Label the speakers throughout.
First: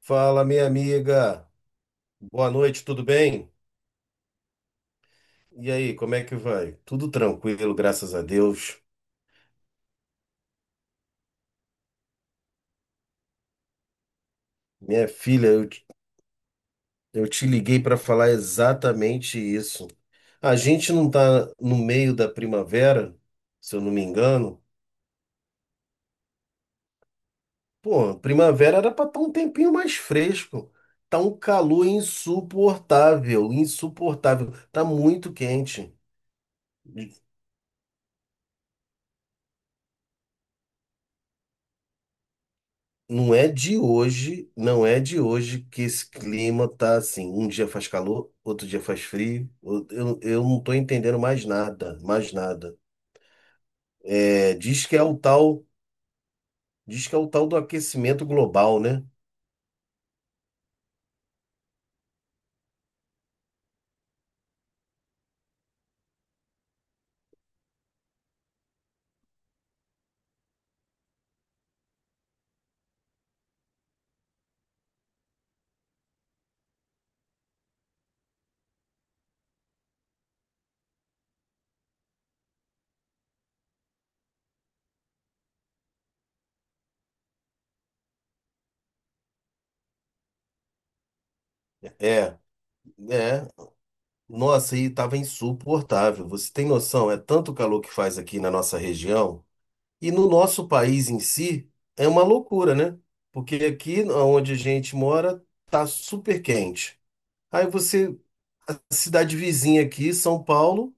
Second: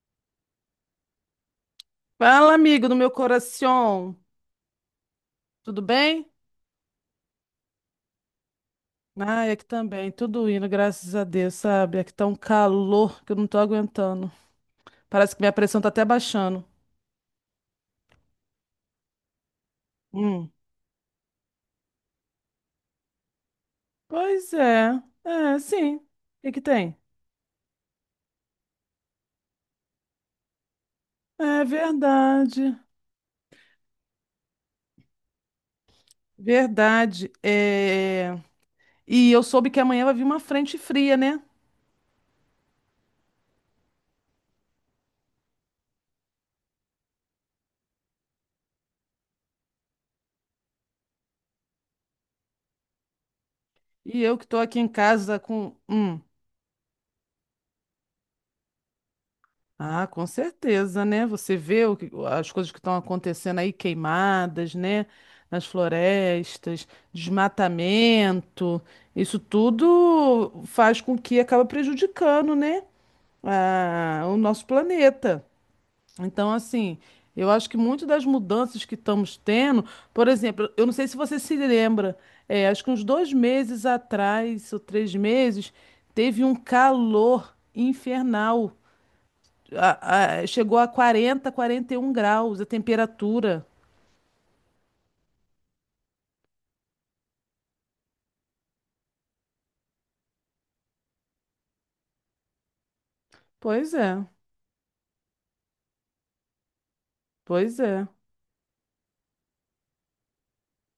Speaker 1: Fala, minha amiga. Boa
Speaker 2: Fala,
Speaker 1: noite,
Speaker 2: amigo do
Speaker 1: tudo
Speaker 2: meu
Speaker 1: bem?
Speaker 2: coração.
Speaker 1: E
Speaker 2: Tudo
Speaker 1: aí, como é
Speaker 2: bem?
Speaker 1: que vai? Tudo tranquilo, graças a Deus.
Speaker 2: Ai, aqui também. Tudo indo, graças a Deus, sabe? Aqui tá um calor que eu não tô aguentando.
Speaker 1: Minha
Speaker 2: Parece que
Speaker 1: filha,
Speaker 2: minha
Speaker 1: eu,
Speaker 2: pressão
Speaker 1: te-
Speaker 2: tá até baixando.
Speaker 1: eu te liguei para falar exatamente isso.
Speaker 2: Hum.
Speaker 1: A gente não tá no meio da primavera, se eu não me
Speaker 2: Pois
Speaker 1: engano.
Speaker 2: é. É, sim. O que que tem?
Speaker 1: Pô, primavera era para estar um tempinho mais fresco. Tá um
Speaker 2: É
Speaker 1: calor
Speaker 2: verdade.
Speaker 1: insuportável, insuportável. Tá muito quente.
Speaker 2: Verdade. E eu soube que amanhã vai vir uma frente fria, né?
Speaker 1: Não é de hoje, não é de hoje que esse clima tá assim. Um dia faz calor, outro dia faz frio. Eu não tô entendendo mais nada, mais nada.
Speaker 2: E eu que
Speaker 1: É,
Speaker 2: tô aqui em casa com...
Speaker 1: diz que é o tal do aquecimento global, né?
Speaker 2: Ah, com certeza, né? Você vê as coisas que estão acontecendo aí, queimadas, né? Nas florestas, desmatamento, isso tudo faz com que acaba prejudicando, né, o nosso planeta. Então, assim, eu acho que muito das mudanças que estamos tendo, por exemplo, eu não sei se você se lembra, acho que uns 2 meses atrás, ou 3 meses, teve um calor infernal. Chegou a 40, quarenta e um
Speaker 1: É,
Speaker 2: graus a
Speaker 1: é.
Speaker 2: temperatura.
Speaker 1: Nossa, e tava insuportável. Você tem noção? É tanto calor que faz aqui na nossa região e no nosso país em si é uma loucura, né? Porque
Speaker 2: Pois
Speaker 1: aqui
Speaker 2: é,
Speaker 1: onde a gente mora tá super quente. Aí
Speaker 2: pois é.
Speaker 1: você cidade vizinha aqui, São Paulo,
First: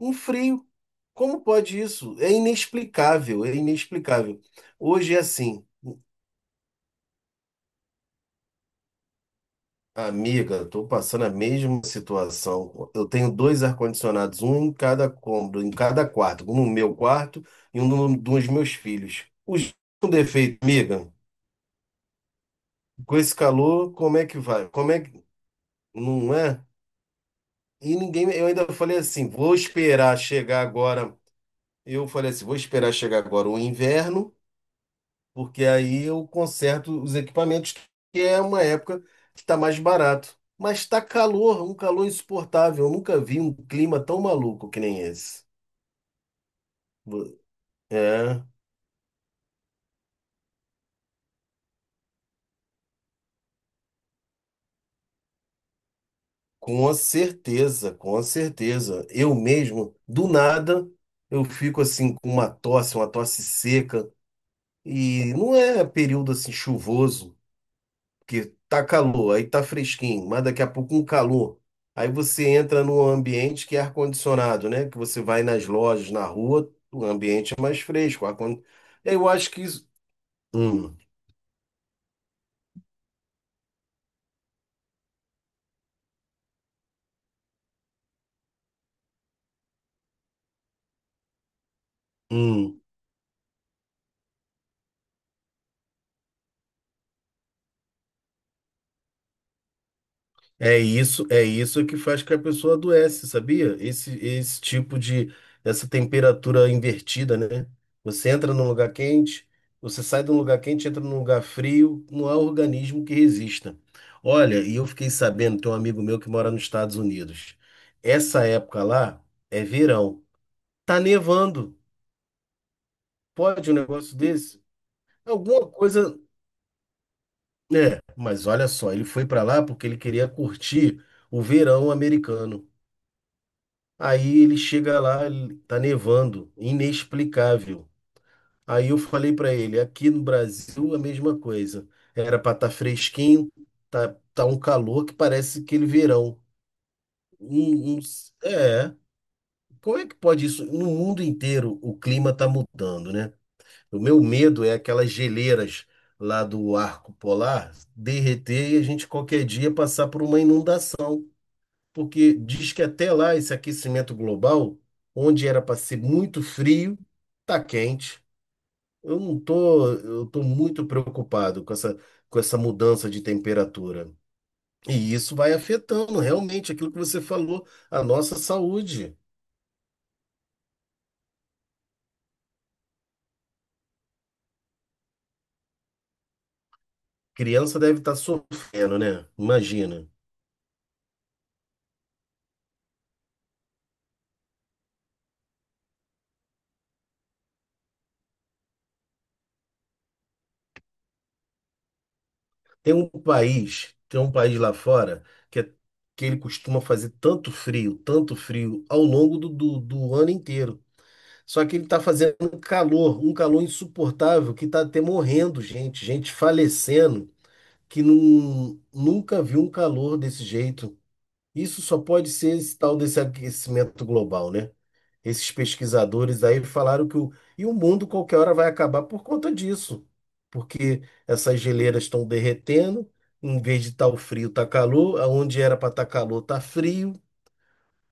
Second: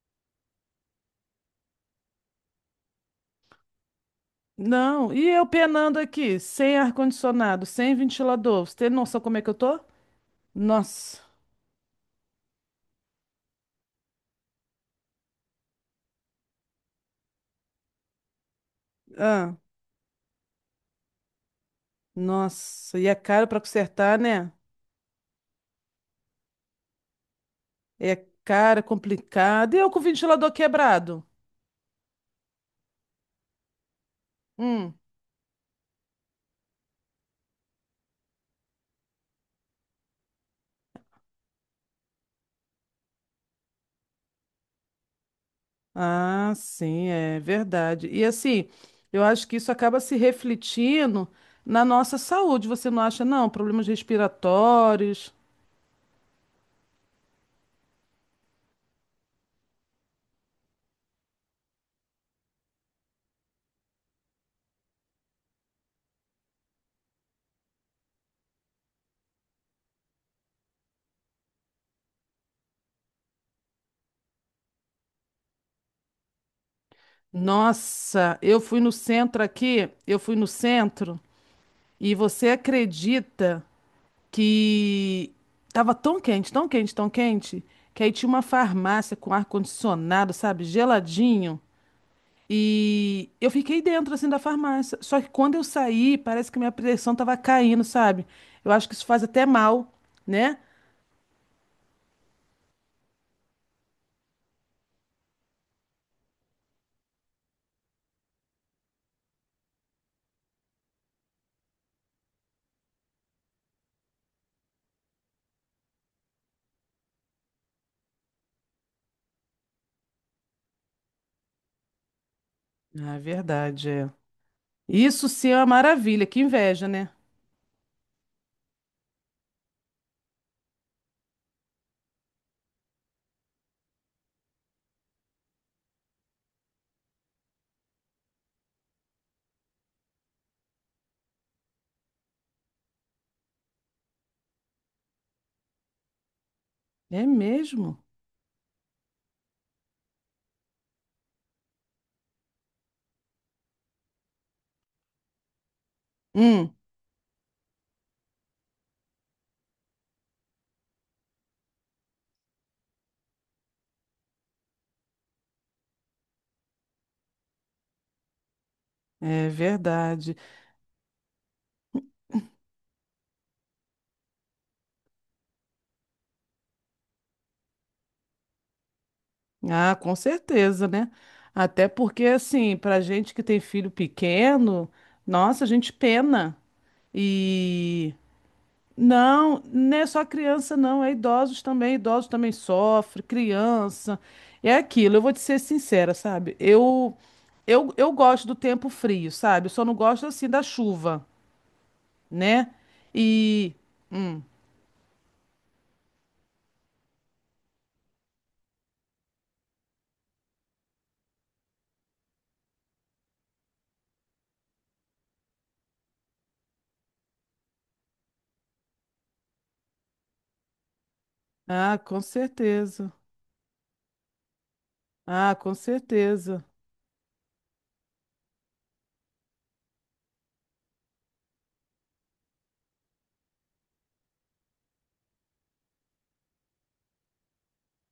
Speaker 1: um frio. Como pode isso? É inexplicável, é inexplicável.
Speaker 2: Não,
Speaker 1: Hoje é
Speaker 2: e eu
Speaker 1: assim,
Speaker 2: penando aqui, sem ar-condicionado, sem ventilador. Você tem noção como é que eu tô?
Speaker 1: amiga, estou
Speaker 2: Nossa,
Speaker 1: passando a mesma situação. Eu tenho dois ar-condicionados, um em cada cômodo, em cada quarto, um no meu quarto e um no- dos meus filhos.
Speaker 2: ah,
Speaker 1: Os com defeito, amiga,
Speaker 2: nossa, e é
Speaker 1: com esse
Speaker 2: caro pra
Speaker 1: calor,
Speaker 2: consertar,
Speaker 1: como é que
Speaker 2: né?
Speaker 1: vai? Como é que não é? E
Speaker 2: É
Speaker 1: ninguém, eu ainda
Speaker 2: caro, é
Speaker 1: falei assim, vou
Speaker 2: complicado. E eu com o
Speaker 1: esperar
Speaker 2: ventilador
Speaker 1: chegar agora.
Speaker 2: quebrado?
Speaker 1: Eu falei assim, vou esperar chegar agora o inverno.
Speaker 2: Hum.
Speaker 1: Porque aí eu conserto os equipamentos, que é uma época que está mais barato. Mas está calor, um calor insuportável. Eu nunca vi um clima tão maluco que nem esse.
Speaker 2: Ah, sim,
Speaker 1: Vo-
Speaker 2: é verdade. E
Speaker 1: É,
Speaker 2: assim, eu acho que isso acaba se refletindo na nossa saúde, você não acha, não? Problemas respiratórios.
Speaker 1: com certeza, com certeza. Eu mesmo, do nada, eu fico assim com uma tosse seca. E não é período assim chuvoso. Que tá calor, aí tá fresquinho, mas daqui a pouco um calor. Aí você entra num ambiente que é ar-condicionado, né? Que você vai nas lojas, na rua, o ambiente é mais fresco.
Speaker 2: Nossa,
Speaker 1: Eu acho que isso.
Speaker 2: eu fui no
Speaker 1: Hum,
Speaker 2: centro e você acredita que tava tão quente, tão quente, tão quente, que aí tinha uma farmácia com ar-condicionado, sabe, geladinho.
Speaker 1: hum.
Speaker 2: E eu fiquei dentro assim da farmácia. Só que quando eu saí, parece que minha pressão tava caindo, sabe? Eu acho que isso faz até mal, né?
Speaker 1: É isso, é isso que faz que a pessoa adoece, sabia? Essa temperatura invertida, né? Você entra num lugar quente, você sai de um lugar quente, entra num lugar frio, não há organismo que resista. Olha, e eu fiquei sabendo, tem um amigo meu que mora nos Estados Unidos. Essa época lá é verão. Tá nevando.
Speaker 2: Ah, é
Speaker 1: Pode um
Speaker 2: verdade, é.
Speaker 1: negócio desse?
Speaker 2: Isso sim é uma
Speaker 1: Alguma coisa,
Speaker 2: maravilha, que inveja, né?
Speaker 1: é, mas olha só, ele foi pra lá porque ele queria curtir o verão americano. Aí ele chega lá, tá nevando, inexplicável. Aí eu falei pra ele, aqui no Brasil a mesma coisa. Era pra estar fresquinho, tá, tá um calor que parece aquele verão.
Speaker 2: É mesmo?
Speaker 1: Um- um- é, como é que pode isso? No mundo inteiro o clima tá mudando, né? O meu medo é aquelas geleiras lá
Speaker 2: Hum,
Speaker 1: do arco polar derreter e a gente qualquer dia passar por uma inundação. Porque diz que até lá esse aquecimento global, onde era para ser muito frio, tá quente. Eu não
Speaker 2: é
Speaker 1: tô, eu
Speaker 2: verdade.
Speaker 1: tô muito preocupado com com essa mudança de temperatura. E isso vai afetando realmente aquilo que você falou, a nossa saúde.
Speaker 2: Ah, com certeza, né? Até porque, assim, pra gente que tem filho pequeno, nossa, a gente pena.
Speaker 1: Criança deve
Speaker 2: E
Speaker 1: estar sofrendo, né?
Speaker 2: não, não é
Speaker 1: Imagina.
Speaker 2: só criança, não, é idosos também. Idosos também sofrem, criança. É aquilo, eu vou te ser sincera, sabe? Eu gosto do tempo frio, sabe? Eu só não gosto, assim, da chuva, né? E.
Speaker 1: Tem um país lá fora que, é- que ele costuma fazer tanto frio ao longo do ano inteiro. Só que ele está fazendo um calor insuportável, que está até morrendo gente, gente falecendo, que não, nunca viu um calor desse jeito. Isso
Speaker 2: Ah,
Speaker 1: só
Speaker 2: com
Speaker 1: pode ser esse tal
Speaker 2: certeza.
Speaker 1: desse aquecimento global, né? Esses
Speaker 2: Ah, com
Speaker 1: pesquisadores
Speaker 2: certeza.
Speaker 1: aí falaram que o, e o mundo qualquer hora vai acabar por conta disso, porque essas geleiras estão derretendo, em vez de estar o frio, está calor, aonde era para estar calor, está frio.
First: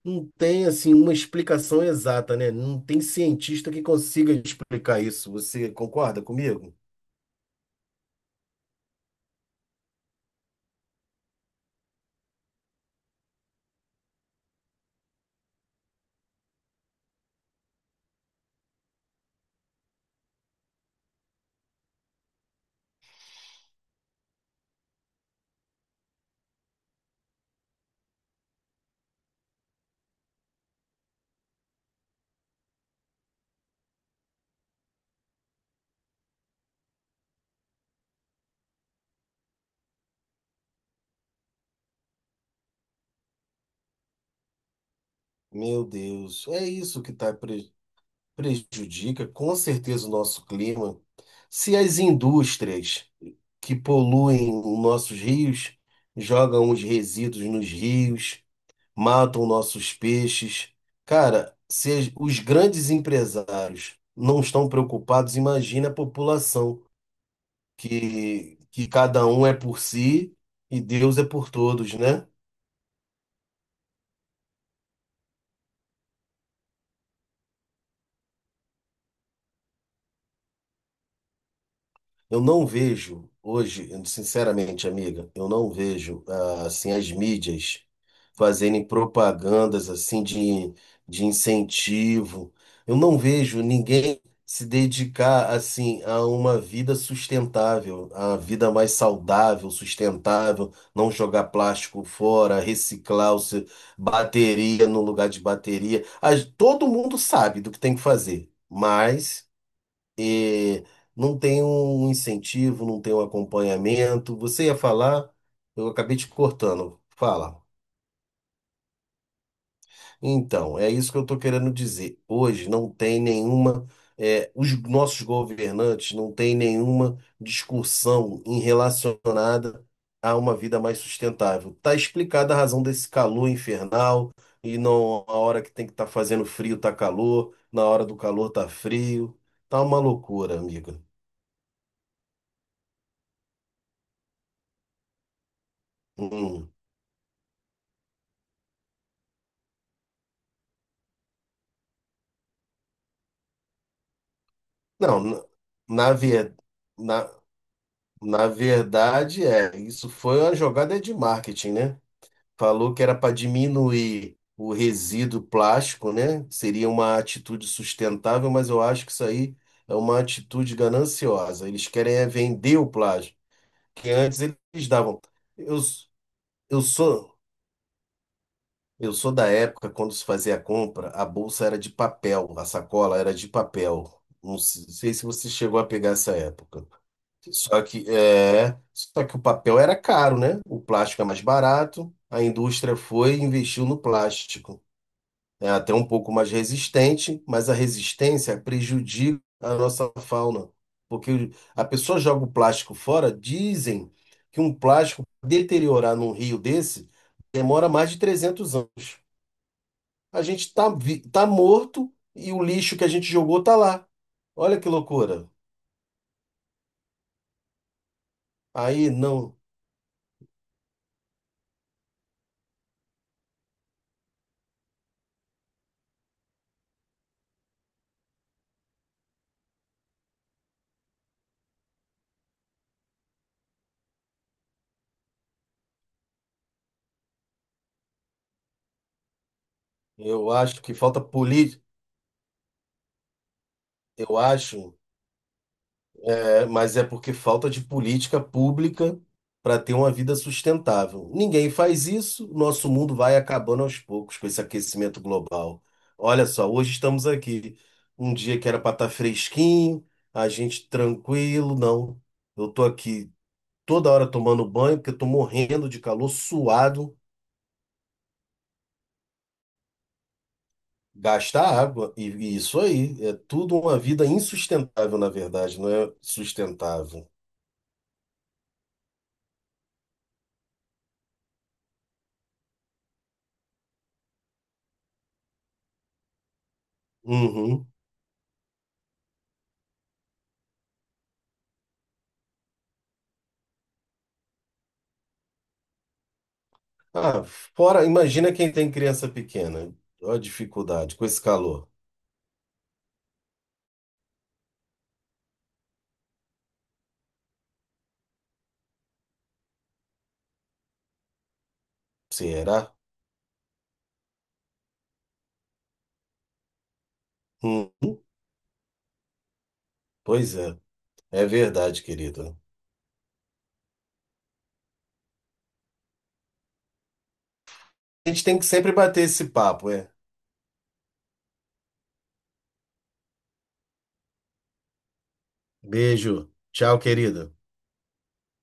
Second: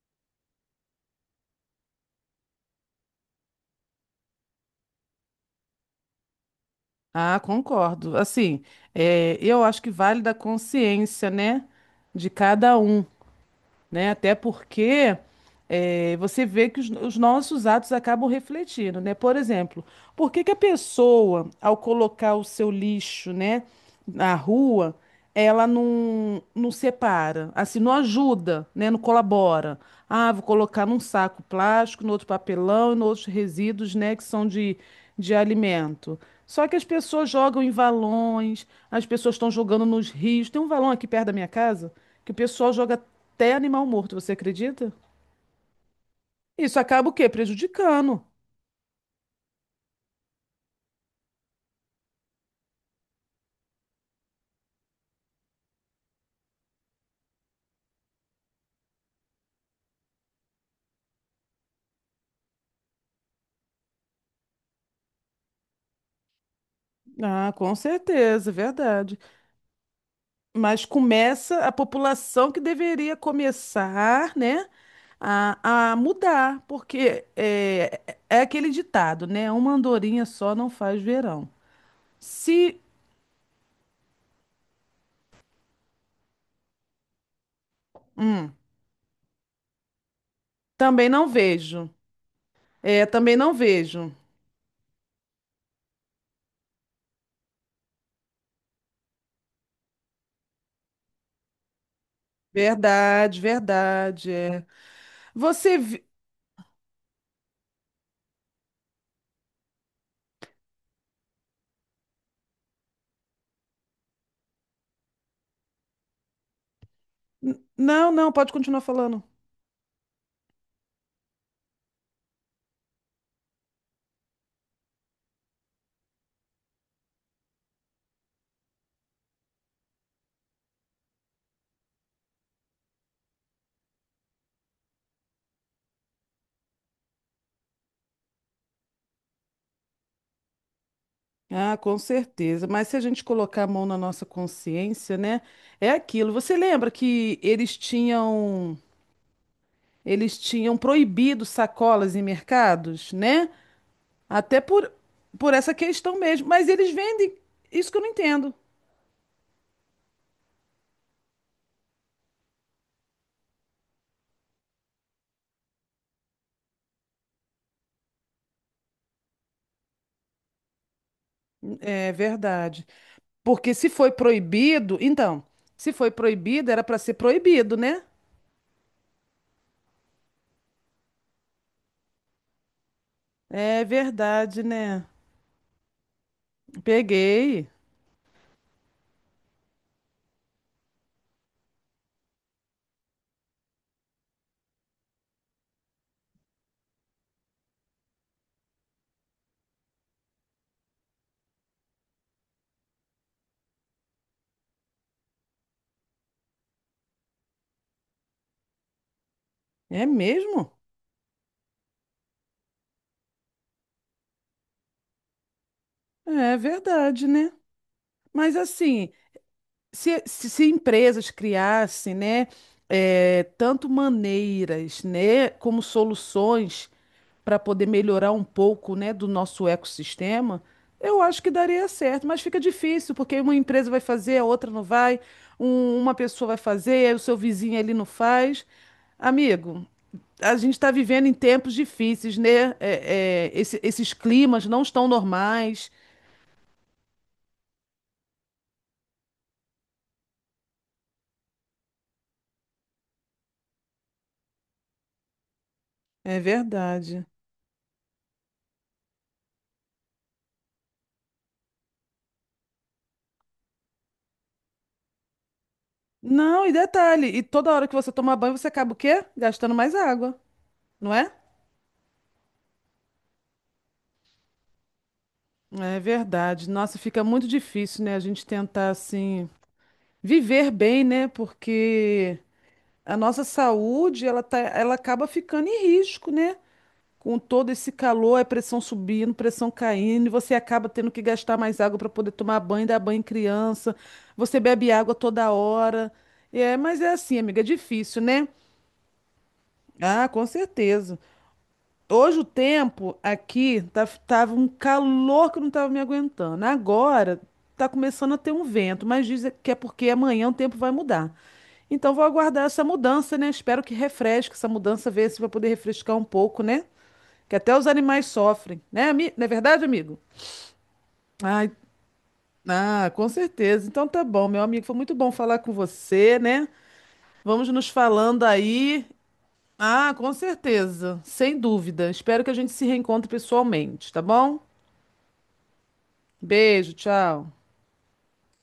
Speaker 1: Não tem assim uma explicação exata, né? Não tem cientista que consiga explicar isso. Você concorda comigo?
Speaker 2: Ah, concordo. Assim, eu acho que vale da consciência, né, de cada um, né? Até porque você vê que os nossos atos acabam refletindo, né? Por exemplo, por que que a pessoa, ao colocar o seu lixo, né, na rua, ela não separa, assim, não ajuda, né? Não colabora. Ah, vou colocar num saco plástico, no outro papelão e nos outros resíduos, né, que são de alimento. Só que as pessoas jogam em valões, as pessoas estão jogando nos rios. Tem um valão aqui perto da minha casa que o pessoal joga até animal morto, você acredita?
Speaker 1: Meu Deus, é
Speaker 2: Isso
Speaker 1: isso
Speaker 2: acaba
Speaker 1: que
Speaker 2: o quê? Prejudicando.
Speaker 1: prejudica com certeza o nosso clima. Se as indústrias que poluem os nossos rios jogam os resíduos nos rios, matam nossos peixes, cara, se os grandes empresários não estão preocupados, imagina a população.
Speaker 2: Ah, com certeza,
Speaker 1: Que
Speaker 2: verdade.
Speaker 1: cada um é por si e
Speaker 2: Mas
Speaker 1: Deus é por
Speaker 2: começa a
Speaker 1: todos, né?
Speaker 2: população que deveria começar, né, a mudar, porque é aquele ditado, né? Uma andorinha só não faz verão.
Speaker 1: Eu não
Speaker 2: Se.
Speaker 1: vejo hoje, sinceramente, amiga, eu não vejo ah, assim as mídias
Speaker 2: Hum,
Speaker 1: fazerem propagandas
Speaker 2: também
Speaker 1: de
Speaker 2: não vejo.
Speaker 1: incentivo. Eu
Speaker 2: É,
Speaker 1: não
Speaker 2: também não
Speaker 1: vejo
Speaker 2: vejo.
Speaker 1: ninguém se dedicar assim a uma vida sustentável, a vida mais saudável, sustentável, não jogar plástico fora, reciclar
Speaker 2: Verdade,
Speaker 1: o seu,
Speaker 2: verdade. É.
Speaker 1: bateria no lugar de
Speaker 2: Você.
Speaker 1: bateria.
Speaker 2: vi-
Speaker 1: Todo mundo sabe do que tem que fazer, mas é, não tem um incentivo, não tem um acompanhamento. Você ia falar, eu acabei te cortando. Fala.
Speaker 2: Não, não, pode continuar falando.
Speaker 1: Então, é isso que eu estou querendo dizer. Hoje não tem os nossos governantes não têm nenhuma discussão em relacionada a uma vida mais sustentável. Está explicada a razão desse calor infernal e não a hora que tem que estar fazendo frio está calor, na hora do calor está frio. Tá uma loucura, amiga.
Speaker 2: Ah, com certeza. Mas se a gente colocar a mão na nossa consciência, né? É aquilo. Você
Speaker 1: Hum.
Speaker 2: lembra que eles tinham proibido sacolas em mercados, né? Até por
Speaker 1: Não, na,
Speaker 2: por essa
Speaker 1: na,
Speaker 2: questão mesmo.
Speaker 1: ver-
Speaker 2: Mas eles
Speaker 1: na
Speaker 2: vendem. Isso que eu não
Speaker 1: na
Speaker 2: entendo.
Speaker 1: verdade isso foi uma jogada de marketing, né? Falou que era para diminuir o resíduo plástico, né? Seria uma atitude sustentável, mas eu acho que isso aí é uma atitude gananciosa. Eles
Speaker 2: É
Speaker 1: querem é vender
Speaker 2: verdade.
Speaker 1: o plástico,
Speaker 2: Porque se
Speaker 1: que
Speaker 2: foi
Speaker 1: antes eles
Speaker 2: proibido,
Speaker 1: davam.
Speaker 2: então,
Speaker 1: Eu,
Speaker 2: se
Speaker 1: s-
Speaker 2: foi proibido,
Speaker 1: eu
Speaker 2: era para ser
Speaker 1: sou
Speaker 2: proibido, né?
Speaker 1: eu sou da época quando se fazia a compra, a bolsa era de papel, a sacola era de
Speaker 2: É
Speaker 1: papel.
Speaker 2: verdade,
Speaker 1: Não
Speaker 2: né?
Speaker 1: sei se você chegou a pegar essa época.
Speaker 2: Peguei.
Speaker 1: Só que o papel era caro, né? O plástico é mais barato. A indústria foi e investiu no plástico. É até um pouco mais resistente, mas a resistência prejudica a nossa fauna. Porque a pessoa joga o plástico fora, dizem que um plástico deteriorar num rio desse demora mais de 300 anos.
Speaker 2: É
Speaker 1: A gente
Speaker 2: mesmo?
Speaker 1: tá, vi- tá morto e o lixo que a gente jogou tá lá. Olha que loucura.
Speaker 2: É verdade, né? Mas
Speaker 1: Aí
Speaker 2: assim,
Speaker 1: não,
Speaker 2: se empresas criassem, né, tanto maneiras, né, como soluções para poder melhorar um pouco, né, do nosso ecossistema, eu acho que daria certo, mas fica difícil, porque uma empresa vai fazer, a outra não vai, uma pessoa vai fazer, aí o seu vizinho ali não faz. Amigo,
Speaker 1: eu
Speaker 2: a gente
Speaker 1: acho
Speaker 2: está
Speaker 1: que falta
Speaker 2: vivendo em tempos
Speaker 1: política.
Speaker 2: difíceis, né? Esses
Speaker 1: Eu
Speaker 2: climas não
Speaker 1: acho.
Speaker 2: estão normais.
Speaker 1: É, mas é porque falta de política pública para ter uma vida sustentável. Ninguém faz isso, nosso mundo vai acabando aos poucos com esse aquecimento global.
Speaker 2: É
Speaker 1: Olha só, hoje
Speaker 2: verdade.
Speaker 1: estamos aqui. Um dia que era para estar fresquinho, a gente tranquilo, não. Eu tô aqui toda hora tomando banho porque eu tô morrendo de calor,
Speaker 2: Não, e
Speaker 1: suado,
Speaker 2: detalhe, e toda hora que você toma banho, você acaba o quê? Gastando mais água, não é?
Speaker 1: gasta água. E isso aí, é tudo uma vida insustentável, na verdade, não
Speaker 2: É
Speaker 1: é
Speaker 2: verdade. Nossa, fica
Speaker 1: sustentável.
Speaker 2: muito difícil, né? A gente tentar, assim, viver bem, né? Porque a nossa saúde, ela acaba ficando em risco, né? Com todo esse
Speaker 1: Uhum.
Speaker 2: calor, é pressão subindo, pressão caindo, e você acaba tendo que gastar mais água para poder tomar banho, dar banho em criança. Você bebe água toda hora. É, mas é assim,
Speaker 1: Ah,
Speaker 2: amiga, é
Speaker 1: fora,
Speaker 2: difícil, né?
Speaker 1: imagina quem tem criança pequena.
Speaker 2: Ah,
Speaker 1: Olha a
Speaker 2: com
Speaker 1: dificuldade
Speaker 2: certeza.
Speaker 1: com esse calor.
Speaker 2: Hoje o tempo aqui tava um calor que eu não tava me aguentando. Agora tá começando a ter um vento, mas dizem que é porque amanhã o tempo vai mudar. Então vou aguardar essa
Speaker 1: Será?
Speaker 2: mudança, né? Espero que refresque essa mudança, ver se vai poder refrescar um pouco, né? Que até os
Speaker 1: Hum,
Speaker 2: animais sofrem, né, não é verdade, amigo?
Speaker 1: pois é. É
Speaker 2: Ai,
Speaker 1: verdade, querido.
Speaker 2: ah, com certeza. Então tá bom, meu amigo. Foi muito bom falar com você, né? Vamos nos
Speaker 1: A
Speaker 2: falando
Speaker 1: gente tem que sempre
Speaker 2: aí.
Speaker 1: bater esse papo, é.
Speaker 2: Ah, com certeza, sem dúvida. Espero que a gente se reencontre pessoalmente, tá bom?
Speaker 1: Beijo.
Speaker 2: Beijo,
Speaker 1: Tchau,
Speaker 2: tchau.
Speaker 1: querido.